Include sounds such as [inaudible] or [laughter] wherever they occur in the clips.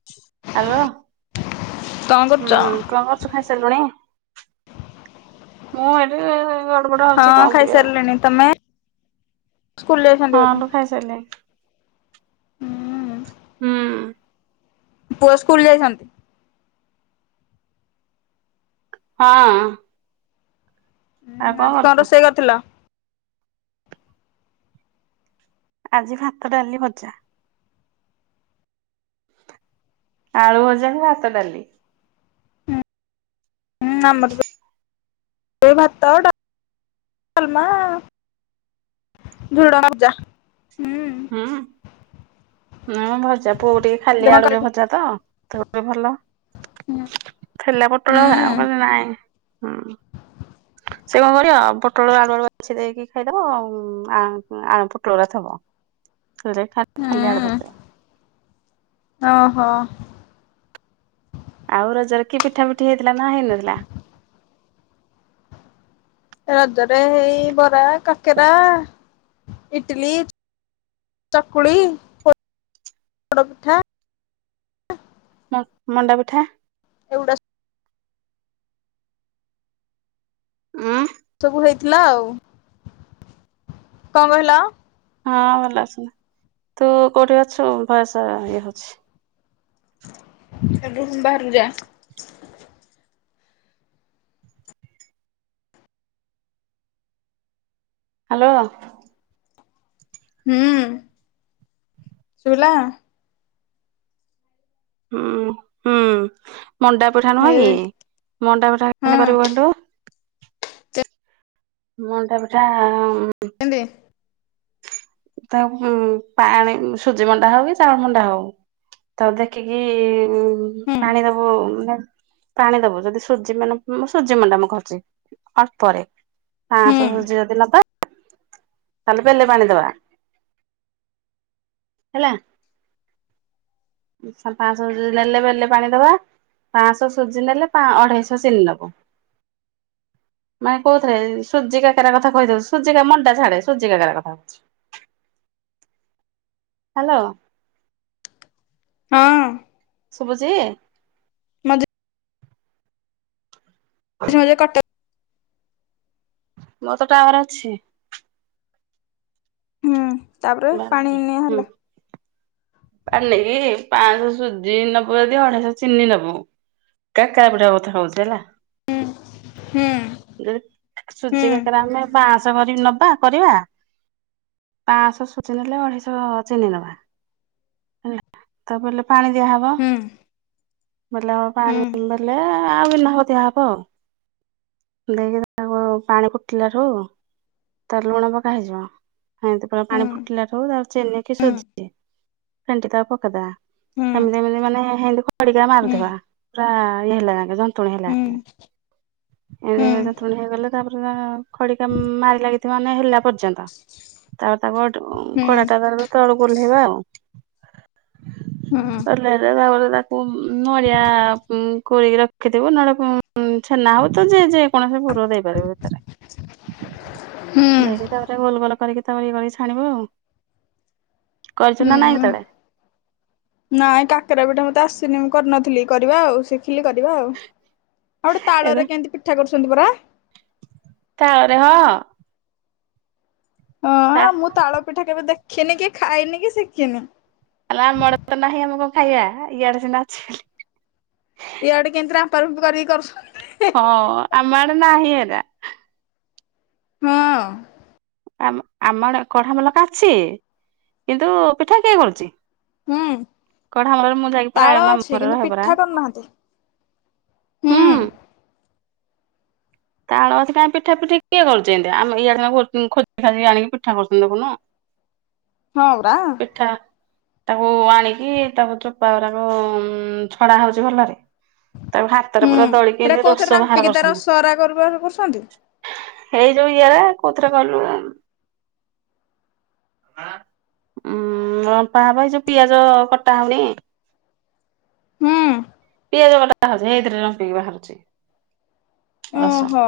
ଅ [inaudible] ଆଉ କରୁଛ? ହୁଁ। କଣ କରୁଛୁ ଖାଇସାରିଲୁଣି ମୁଁ ଏଠି ମୋର ହୋଉଚି ହଁ କମ୍ ଟିକେ ଆଉ। ତମେ ସ୍କୁଲ୍ ଏ ହଁ ଲୋ ଖାଇସାରିଲି। ହୁଁ ହୁଁ। ପୁଅ ସ୍କୁଲ ଯାଇଛନ୍ ହଁ। ହୁଁ ଆଜି କଣ ରୋଷେଇ କରିଥିଲଥିଲ? ଆଜି ଭାତ ଡାଲି ଭଜା। ଆଳୁ ଭଜା କୁ ଭାତ ଡାଲି। ହୁଁ ଆମର ତ ଏ ଭାତ ଡା ଡାଲ୍ମା। ଝୁଡ଼ଙ୍ଗ ଭଜା ହୁଁ। ଉଁ। ହୁଁ ଭଜା ପୁଅ ଟିକେ ଖାଲି ଆଳୁରେ ଭଜା ତ ବି ଭଲ। ଥିଲା ହୁଁ ପୋଟଳ ହେରା ମୁ କଇ ନାଇଁ ହୁଁ। ସେ କଣ କରିଅ ପୋଟଳ ଆଳୁ ଆଡୁ ବାଛି ଦେଇକି ଖାଇଦବ ଆଉ ପୋଟଳ ରା ଥବ। ଖା ଖାଲି ଆଳୁ ହୁଁ ଭର୍ତା। ଓହୋ। ଆଉ ରଜରେ କିଏ ପିଠା ପିଠି ହେଇଥିଲା ନା ହେଇନଥିଲା? ରଜରେ ହେଇ ବରା, କାକେରା, ଇଟିଲି ଚକୁଳି, ପୋଡ ପିଠା ମ ମଣ୍ଡା ପିଠା। ଏଉଡା ଉଁ ସବୁ ହେଇଥିଲା ଆଉ କ କହିଲ? ହଁ ଭଲ ଅସୁ ତୁ କୋଉଠି ଅଛୁ ବୟସ ଇଏ ହୋଉଛି। ଏ ରୁମ୍ ବାହାରୁକୁ ଯା। ଆଲୋ। ହୁଁ ଶୁଭିଲା? ହୁଁ ହୁଁ ମଣ୍ଡା ପିଠା ନୁହଁ ଏ କି ମଣ୍ଡା ପିଠା ହଁ କେମତି କରିବୁ କହିଲୁ? ମୁଣ୍ଡା ପିଠା [unintelligible] ତା ଉ ପାଣି ସୁଜି ମଣ୍ଡା ହଉ କି ଚାଉଳ ମଣ୍ଡା ହଉ ତାକୁ ଦେ ଖିକି ହୁଁ ପାଣିଦୋବୁ। ପାଣି ଦୋବୁ ଯଦି ସୂର୍ଯ୍ୟ ମାନେ ସୂର୍ଯ୍ୟମଣ୍ଡ ମୁ କୋହୁଚିଛି ଅଳ୍ପରେ। ହୁଁ ପାଁସ ଯୋଉଦିନ ପା ସଲପେଲେ ପାଣିଦବା ହେଲା। ସ ପାଁସ ନେଲେ ବେଲେ ପାଣି ଦବା। ପାଁଶ ସୁଜି ନେଲେ ପା ଅଢେଇଶହ ଚିନି ନୋବୁ। ମାଇେ କହୁଥିଲେ ସୁଜ କା କରା କଥା କହିଥଉୁ ସୁଜିକା ମଣ୍ଡା ଛାଡ ସ ସୁର୍ଯ୍ୟ କା କ କଥା କୋହୁଛି। ହାଲୋ। ହଁ। ଶୁଭୁଚି? [unintelligible] ଝଁଲେ କଟକ୍ ମୋର ତ ଟାୱାର୍ ଅଛି। ହୁଁ ତାପରେ ପାଣି ହେଲା। ପନ କି ପାଞ୍ଚଶହ ସୁଜି ନବୁ ଯଦି ଅଢେଇଶହ ଚିନି ନବୁ। କା, କା- ପିଡା ବଥା ହଉଛି ହେଲା। ହଁ ହଁ। ଯଦି ସୁଜି କାକରା ଆମେ ପାଂଶ ଭରି ନବା କରିବା। ପାଞ୍ଚଶହ ସୁଜି ନେଲେ, ଅଢ଼େଇଶହ ଚିନି ନେବା! ହେଲା ତାପଲେ ପାଣି ଦିଆହବ। ହୁଁ ବେଲେ ହୁଁ ପାଣି ବେଲେ ଆଉ ଗିନା ହବ ଦିଆ ହବ ଆଉ! ଦେଇକି ତାକୁ ପାଣି କୁଟିଲାରୁ ତାର ଲୁଣ ପକା ହେଇଯିବ। ହଁ ତ ପୁରା ପାଣି ହୁଁ ଫୁଟିଲା ଠୁ ତାପରେ ଚେନେ କି ସଜି ଫେଣ୍ଟି ତ ପକେଇଦ ହୁଁ ସେମତି ଏମତି ମାନେ ସେମିତି ଖଡିକା ହୁଁ ହୁଁ ମାରୁଦବା। ପୁରା ଇଏ ହେଲା ଯାଙ୍କେ ଯନ୍ତୁଣୀ ହେଲା ହୁଁ ଯାଙ୍କେ। ଏମିତି ହୁଁ ହେଇ ଯନ୍ତ୍ରଣୀ ହେଇଗଲେ ତାପରେ ଖଡିକା ମାରି ଲାଗିଥିବା ମାନେ ହେଲା ପର୍ଯ୍ୟନ୍ତ। ତା ତା ଗୋଟ ଅଁ, ହୁଁ କଳାଟା ତାର ବି ତଳକୁ ଓହ୍ଲେଇବ ଆଉ। ହୁଁ [inaudible] କୁ ଉଁ, ନଡ଼ିଆ ଉଁ, କୋରିକି ରଖିଥିବୁ ନହେଲେ [unintelligible] ଛେନା ହଉ। ତ ଯେ ଯେକୌଣସି ପୂରୁ ଦେଇପାରିବ ଭିତରେ। ହୁଁ ଦେଇକି ହୁଁ ତାପରେ ଗୋଲ ଗୋଲ କରିକି ତାପରେ ଇଏ କରିକି ଛାଣିବ। କରିଛୁ ନା ନାଇଁ କେତବେଳେ। ନାଇଁ କାକେରା ପିଠା ମତେ ଆସିନି ମୁଁ କରିନଥିଲି କରିବା ଆଉ ଶିଖିଲେ କରିବା ଆଉ। ଆଉ ଗୋଟେ ତାଳରେ କେମିତି ପିଠା କରୁଛନ୍ତି ପରା? ତାପରେ, ହଁ। ହଁ ତା ମୁଁ ତାଳ ପିଠା କେବେ ଦେଖିନି କି ଖାଇନି କି ଶିଖିନି। ହେଲା ଆମର ତ ନାହିଁ ଆମେ କଣ ଖାଇବା ଇଆଡେ ସିନା ଅଛି। ଏଡ କେମିତି ରାମ୍ପ ରମ୍ପି କରିକି କରୁଛନ୍ତି। ହଁ ଆମଆଡ଼େ ନାହିଁ ଏରା। ହଁ। ଆ ଆମେ କଢ ମଲକା ଅଛି କିନ୍ତୁ ପିଠା କିଏ କରୁଛି। ହୁଁ। କଢାମଳରେ ମୁଁ ଯାଇକି ପୁରା ମାମୁଁ ଘର ରହେ ପରା। କନାହାନ୍ତି ହୁଁ। ତାଳ ଅଛି କାହିଁ ପିଠା ପିଠି କିଏ କରୁଛନ୍ତି। ଆମ ଇଆଡ ଖୋଜି ଖାଜି ଆଣିକି ପିଠା କରୁଛନ୍ତି ଦେଖୁନ। ହଁ ବା। ପିଠା ତାକୁ ଆଣିକି ତାକୁ ଚୋପା ଗୁଡାକ ଛଡା ହଉଛି ଭଲରେ। ତାକୁ ହାତରେ ପୁରା ଦଳିକି ଏମତି ରସ ବାହାର କରୁଛନ୍ତି। ଖରା ଘରୁ ବାହାର କରୁଛନ୍ତି। ଏଇ ଯୋଉ ଇଏରା କୋଉଥିରେ କଲୁ [unintelligible] ଉଁ, ରମ୍ପା ହବ ଯୋଉ ପିଆଜ କଟା ହଉନି। ହୁଁ ପିଆଜ କଟା ବାହାରୁଛି ହୈଇଥିରେ ରାମ୍ପିକି ବାହାରୁଛି ରସ। ଓହୋ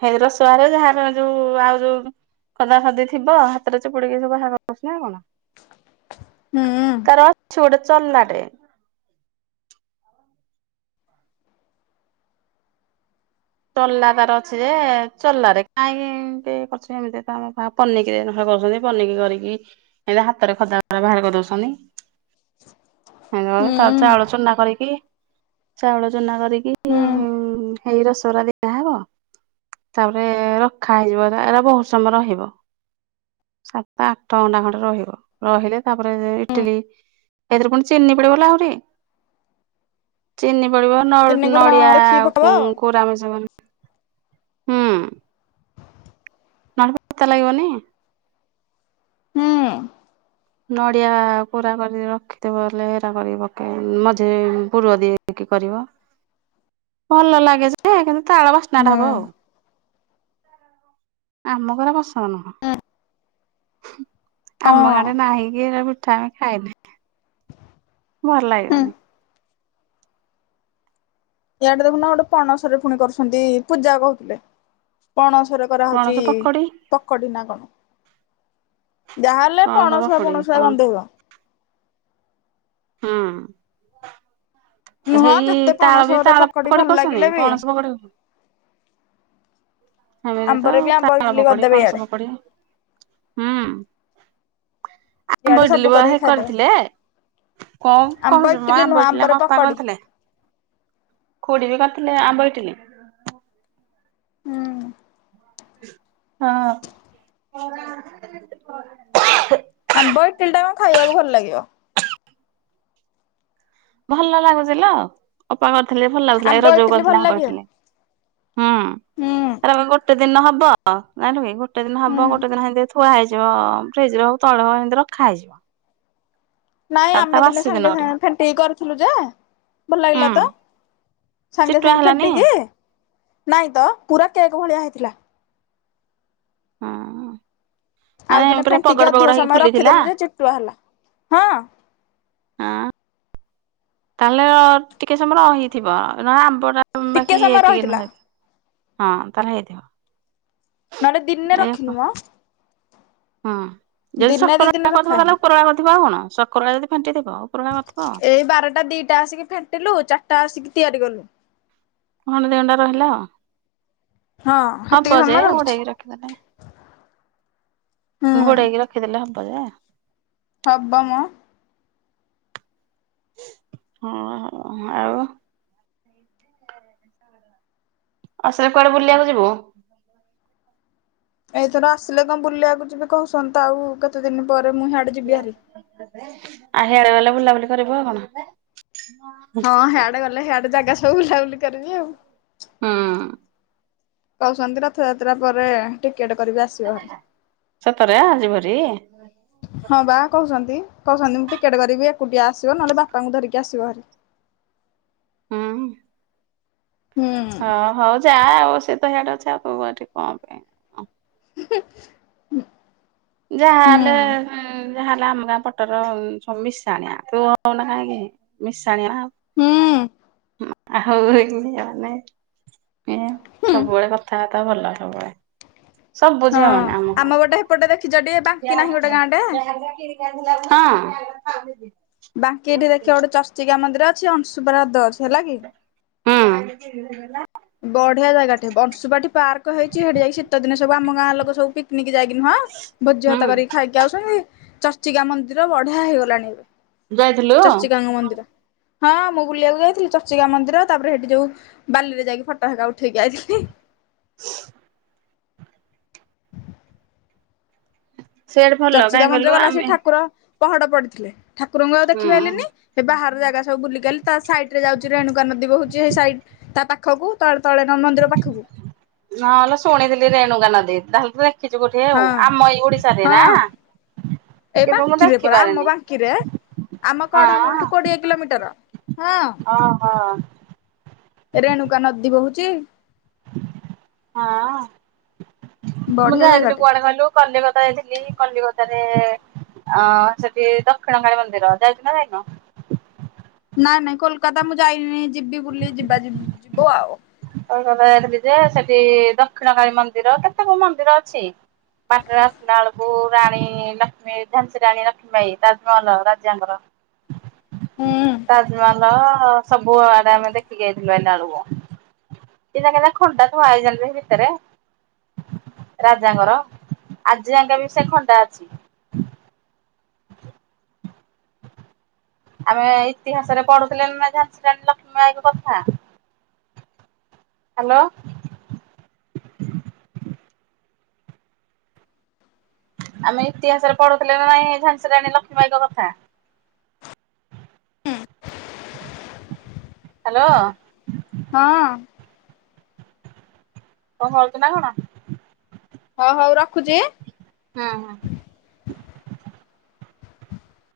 ହେ ର ସୁୁଆରେ ଯାହା ଯୋଉ ଆଉ ଯୋଉ ଖଦା ଖଦି ଥିବ ହାତରେ ଚିପୁଡିକି ସବୁ ବାହା କରଦଉଛୁ ନା କଣ? [unintelligible] ତାର ଅଛି ଗୋଟେ ଚଲାଟେ। ଚଲା ତାର ଅଛି ଯେ ଚଲା ରେ କାହିଁକ କରଛ ଏମିତି ତ ଆମ ପନିିକି ନ କରଛନ୍ତି ପନିିକି କରିକି ଏତି ହାତରେ ଖଦା ଖରା ବାହାର କରି ଦଉଛନ୍ତି। ତାର ଚାଉଳ ଚୁନା କରିକି ଚାଉଳ ଚୁନା କରିକି ବି ହୁଁ ଉଁ, ହେଇ ରସ୍ ସେରା ଦିଅ ହବ ତାପରେ ରଖା ହେଇଯିବ ଏରା ବହୁତ ସମୟ ରହିବ। ସାତ ଆଠ ଘଣ୍ଟା ଖଣ୍ଡେ ରହିବ ରହିଲେ ତାପରେ ଇଟିଲି ଏଥିରେ ପୁଣି ଚିନି ପଡିବ ଲୋ ଆହୁରି ଚିନି ପଡିବ। ନର୍ ଚିନି ଗୁଣ ନଡ଼ିଆ ଦେଖିକି ଆଉ ପକେଇବ ଉଁ କୋରା। [unintelligible] ହୁଁ ତା ଲାଗିବନି। ହୁଁ। ନଡ଼ିଆ କୋରା କରିକି ରଖିଥିବ ହେଲେ ହେରା କରି ପକେଇ ମଝିରେ ପୂର ଦେଇକି କରିବ। [inaudible] ଭଲ ଲାଗେ ଯେ କିନ୍ତୁ ତାଳ ହୁଁ ବାସ୍ନାଟା ହବ ଆଉ। ଆମକୁ ହେରା ପସନ୍ଦ ନୁହଁ ଆମ ହଁ ଆଡେ ନାହିଁକି ହେରାବି ଠା ଆମେ ଖାଇନୁ ଭଲ ହୁଁ ଲାଗିବନି। ୟଆଡେ ଦେଖୁନ ଗୋଟେ ପଣସରେ ଫୁଣି କରୁଛନ୍ତି ପୂଜା କୋହୁଥୁଲେ ପଣସରେ ପଣସ କରାହୋଉଚି ପକୋଡି ପକଡି ନା କଣ। ଯାହାହେଲେ ପଣସ ପଣସୁଆ ପକୋଡି ପଣସୁଆ କଣ ଗନ୍ଧେଇବ। ହଁ। ନୁହଁ ହେଇ ଯେତେ ତାଳ ବି ପଣସରେ ତାଳ ପକଡି କଡି ଭଲ କରୁଛନି ଲାଗିଲେ ବି ପଣସ ପକୋଡି ଖାଇବେନି ତ ଆମ୍ବରେ ବି ଆଉ ଆମ୍ବ ତାଳ ଇଟିଲି ପକୋଡି କରିଦେବେ ପଣସ ଇଆଡେ ପକୋଡି। ହୁଁ ଆ ଇଆଡେ ସବୁ [unintelligible] କରିକି ବାହେ ଖାଇଦେବେ କରିଥିଲେ। କଁ ଆମ୍ବ କୋହୁଚୁ [unintelligible] ଇଟିଲି ନୁହଁ ଆମ ଆମ୍ବରେ ଅପା ପକଡି କରିଥିଲେ। ଖୁଡ଼ି ବି କରିଥିଲେ ଆମ୍ବ ଇଟିଲି। ହୁଁ। ହଁ। [unintelligible] ଆମ୍ବ ଇଟିଲିଟା ହଁ ଖାଇବାକୁ ଭଲ ଲାଗିବ। ଭଲ ଲାଗୁଚି ଲୋ ଅପା କରିଥିଲେ ଭଲ ଲାଗୁଥିଲା ଏଇ ଆମ୍ବ ରଜକୁ ଇଟିଲି ଭଲ କରିଥିଲେ ଆମ୍ୱ ଲାଗିବ ଇଟିଲି। ହୁଁ [unintelligible] ଗୋଟେ ଦିନ ହବ ଯାଇଁଲୁ କି ଗୋଟେ ଦିନ ହବ ହୁଁ ଗୋଟେ ଦିନ ହେନ୍ତି ଥୁଆ ହେଇଯିବ ଫ୍ରିଜରେ ହୋଉ ତଳେ [unintelligible] ରଖା ହେଇଯିବ। ନାଇଁ ତାପରେ ତା ଆମେ ଦିନେ ବାସି ଦିନ ସାଙ୍ଗେ କରିବ ସାଙ୍ଗେ ଫେଣ୍ଟି କି କରିଥିଲୁ ଯେ ଭଲ ହୁଁ ଲାଗିଲା ତ। ସାଙ୍ଗେ ଚିଟୁଆ ସାଙ୍ଗେ ହେଲାନି ଫେଣ୍ଟି କି ନାଇଁ ତ ପୁରା କେକ୍ ଭଳିଆ ହେଇଥିଲା। ହୁଁ ନାଇଁ ପୁରା ପଗଡ ପଗଡ ହେଇକି ଫୁଲିଥିଲା। ତୁଆ ହେଲା ହଁ। ହଁ ତାହେଲେ ଅ ଟିକେ ସମୟ ରହିଥିବ [unintelligible] ଆମ୍ବଟା ଟିକେ ବାକି ସମୟ ଟିକେ। ରହିଥିଲା [unintelligible] ହଁ ତାହେଲେ ହେଇଥିବ। ନହେଲେ ଦିନେ ରଖିନୁମ। ହୁଁ ଯଦି ଦିନେ ସକ୍ର ଦି ଦିନ କରିଥିବ ତାହେଲେ ରଖାହେଇନି ଉପର ବେଳା କରିଥିବ ଆଉ କଣ ଶକ୍ରୋ ଓଳିଆ ଯଦି ଫେଣ୍ଟି ଥିବ ଉପ୍ରୋବେଳା କରିଥିବ ଆଉ। ଏଇ ବାରଟା ଦିଟା ଆସିକି ଫେଣ୍ଟିଲୁ ଚାରଟା ଆସିକି ତିଆରି କଲୁ। ଘଣ୍ଡେ ଦି ଘଣ୍ଟା ରହିଲା ଆଉ ହଁ ସେତିକି ହବ ଯେ ସମୟ ରହୁଛି ଘୋଡ଼େଇକି ର ଖି ଦେଲେ ହୁଁ ଘୋଡେଇକି ରଖିଦେଲେ ହବ ଯେ। ହବମ। ହଁ ହବ ଆଉ। [unintelligible] ଆସିଲେ କୁଆଡେ ବୁଲିବାକୁ ଯିବୁ। ଏଇଥର ଆସିଲେ କଁ ବୁଲିବାକୁ ଯିବି କହୁସନ୍ ତ ଆଉ କେତେ ଦିନ ପରେ ମୁଁ ହ୍ୟାଡେ [unintelligible] ଆ ହ୍ୟାଡେ ଗଲେ ବୁଲାବୁଲି କରିବୁ ଆଉ କଣ [unintelligible] ହଁ ହ୍ୟାଡେ ଗଲେ ହ୍ୟାଡେ ଜାଗା ସବୁ ବୁଲାବୁଲି କରିବି ଆଉ। ହୁଁ। କୋହୁଛନ୍ତି ରଥଯାତ୍ରା ପରେ ଟିକେଟ୍ କରିବି ଆସିବ ଭାରି। ସତରେ ଯିବୁହାରି [inaudible] ହଁ ବା କୋହୁଛନ୍ତି କୋହୁଛନ୍ତି ମୁଁ ଟିକେଟ୍ କରିବି ଏକୁଟିଆ ଆସିବ ନହେଲେ ବାପାଙ୍କୁ ଧରିକି ଆସିବ ଭାର। ହୁଁ ହୁଁ। ହଁ ହଉ ଯା ଆଉ ସିଏ ତ ହ୍ୟାଡେ ଅଛି ଆଉ ତୁ ଏଠି କଁ ପାଇଁ [unintelligible] ହୁଁ ଯାହାଲେ ହୁଁ ଯାହା ହେଲା ଆମ ଗାଁ ପଟର ସବୁ ମିଶାଣିଆ ତୁ [unintelligible] କି ମିଶାଣିଆ ଆଉ ହୁଁ। ହଉ ଏଇ ମାନେ ଏଇଆ ହୁଁ। ସବୁବେଳେ କଥାବାର୍ତ୍ତା। ତ ଭଲ ହବେ ସବୁ ଝିଅ ମାନେ ଆମ ଗାଁ। ହେପଟେ ହେପଟେ ଦେଖିଛଟି [unintelligible] ହଁ। ବାଙ୍କି ଏଠି ଦେଖିବା ଗୋଟେ ଚର୍ଚ୍ଚିକା ମନ୍ଦିର ଅଛି। ଅଂଶୁପା ହ୍ରଦ ଅଛି ହେଲା କି। ହୁଁ। ବଢିଆ ଜାଗାଟେ ଅଂଶୁପାଠୀ ପାର୍କ ହେଇଛି। ସେଇଠି ଯାଇକି ଶୀତ ଦିନ ସବୁ ଆମ ଗାଁର ଲୋକ ସବୁ ପିକନିକ ଯାଇକି ନୁହଁ ଭୋଜି ଭାତ ହୁଁ କରିକି ଖାଇ ଯାଉଛନ୍ତି ଚର୍ଚିକା ମନ୍ଦିର ବଢିଆ ହେଇଗଲାଣି ଏବେ, ଯାଇଥିଲୁ ଚର୍ଚିକାଙ୍କ ମନ୍ଦିର। ହଁ ମୁଁ ବୁଲିବାକୁ ଯାଇଥିଲି ଚର୍ଚିକା ମନ୍ଦିର। ତାପରେ ସେଇଠି ଯୋଉ ବାଲିରେ ଯାଇକି ଫଟ ହେରା ଉଠେଇକି ଆଇଥିଲି। [inaudible] ସେଆଡେ ଭଲ ଚର୍ଚିକା କାହିଁ ମନ୍ଦିର କହିଲୁ ଗଲା ସେ ଆମେ ଠାକୁର ପହଡ ପଡିଥିଲେ। ଠାକୁରଙ୍କୁ ଆଉ ଦେଖି ହୁଁ ପାରିଲିନି ବାହାର ଜାଗା ସବୁ ବୁଲିକି ଆଇଲି। ତା ସାଇଡ ରେ ଯାଉଛି ରେଣୁକା ନଦୀ ବହୁଛି ସେ ସାଇଡ ତା ପାଖ ପାଖକୁ ତଳେ ତଳେ ନ ମନ୍ଦିର ପାଖକୁ। ନହେଲେ ଶୁଣିଥିଲି ରେଣୁକା ନଦୀ ତା ଭିତରେ ଦେଖିଛୁ କୋଉଠି ହଁ ଆଉ ଆମ ଏଇ ଓଡିଶାରେ ନା? ହଁ। ଏଇ କିନ୍ତୁ ମୁଁ ବାଙ୍କିରେ ପରା ଆମ ଦେଖିପାରିନି ବାଙ୍କିରେ। ଆମ ହଁ କଢାମଲଠୁ କୋଡିଏ କିଲୋମିଟର ହଁ। ଓହୋ ରେଣୁକା ନଦୀ ବହୁଚି। ହଁ ମୁଁ ବଢିଆ ଯାଇଥିଲି ଜାଗାଟେ କୁଆଡ଼େ କହିଲୁ? କଲିକତା ଯାଇଥିଲି କଲିକତାରେ ଅ ସେଠି ଦକ୍ଷିଣକାଳୀ ମନ୍ଦିର ଯାଇଚ ନା ଯାଇନ? ନାଇଁ ନାଇଁ କୋଲକାତା ମୁଁ ଯାଇନି। ଯିବି ବୁଲି ଯିବା ଯି ଯିବ ଆଉ। କୋଲକାତା ଯାଇଥିଲି ଯେ ସେଠି ଦକ୍ଷିଣ କଳୀ ମନ୍ଦିର, କେତେ କୋଉ ମନ୍ଦିର ଅଛି। ବାଟରେ ଆସିଲା ବେଳକୁ, ରାଣୀ ଲକ୍ଷ୍ମୀ ଝାନସୀ ରାଣୀ ଲକ୍ଷ୍ମୀ ବାଇ, ତାଜମହଲ ରାଜାଙ୍କର। ହୁଁ ତାଜମହଲ ସବୁ ଆଡେ ଆମେ ଦେଖିକି ଆଇଥିଲୁ ଆଇଲା ବେଳକୁ। କିରା କିରା ଖଣ୍ଡା ଥୁଆ ହେଉଛନ୍ତି ସେ ଭିତରେ। ରାଜାଙ୍କର ଆଜି ଯାଇଙ୍କା ବି ସେ ଖଣ୍ଡା ଅଛି। [inaudible] ଆମେ ଇତିହାସରେ ପଢୁଥିଲେ ନା ନାଇଁ ଝାନସୀ ରାଣୀ ଲକ୍ଷ୍ମୀବାଇଙ୍କ କଥା। ହ୍ୟାଲୋ। ଆମେ ଇତିହାସରେ ପଢୁଥିଲେ ନା ନାଇଁ ଝାନସରାଣୀ ଲକ୍ଷ୍ମୀ ବାଇଙ୍କ କଥା। ହ୍ୟାଲୋ। ହଁ। କଣ କହୁଚୁ ନା କଣ? ହଁ ହଉ ରଖୁଛି। ହଁ ହଁ।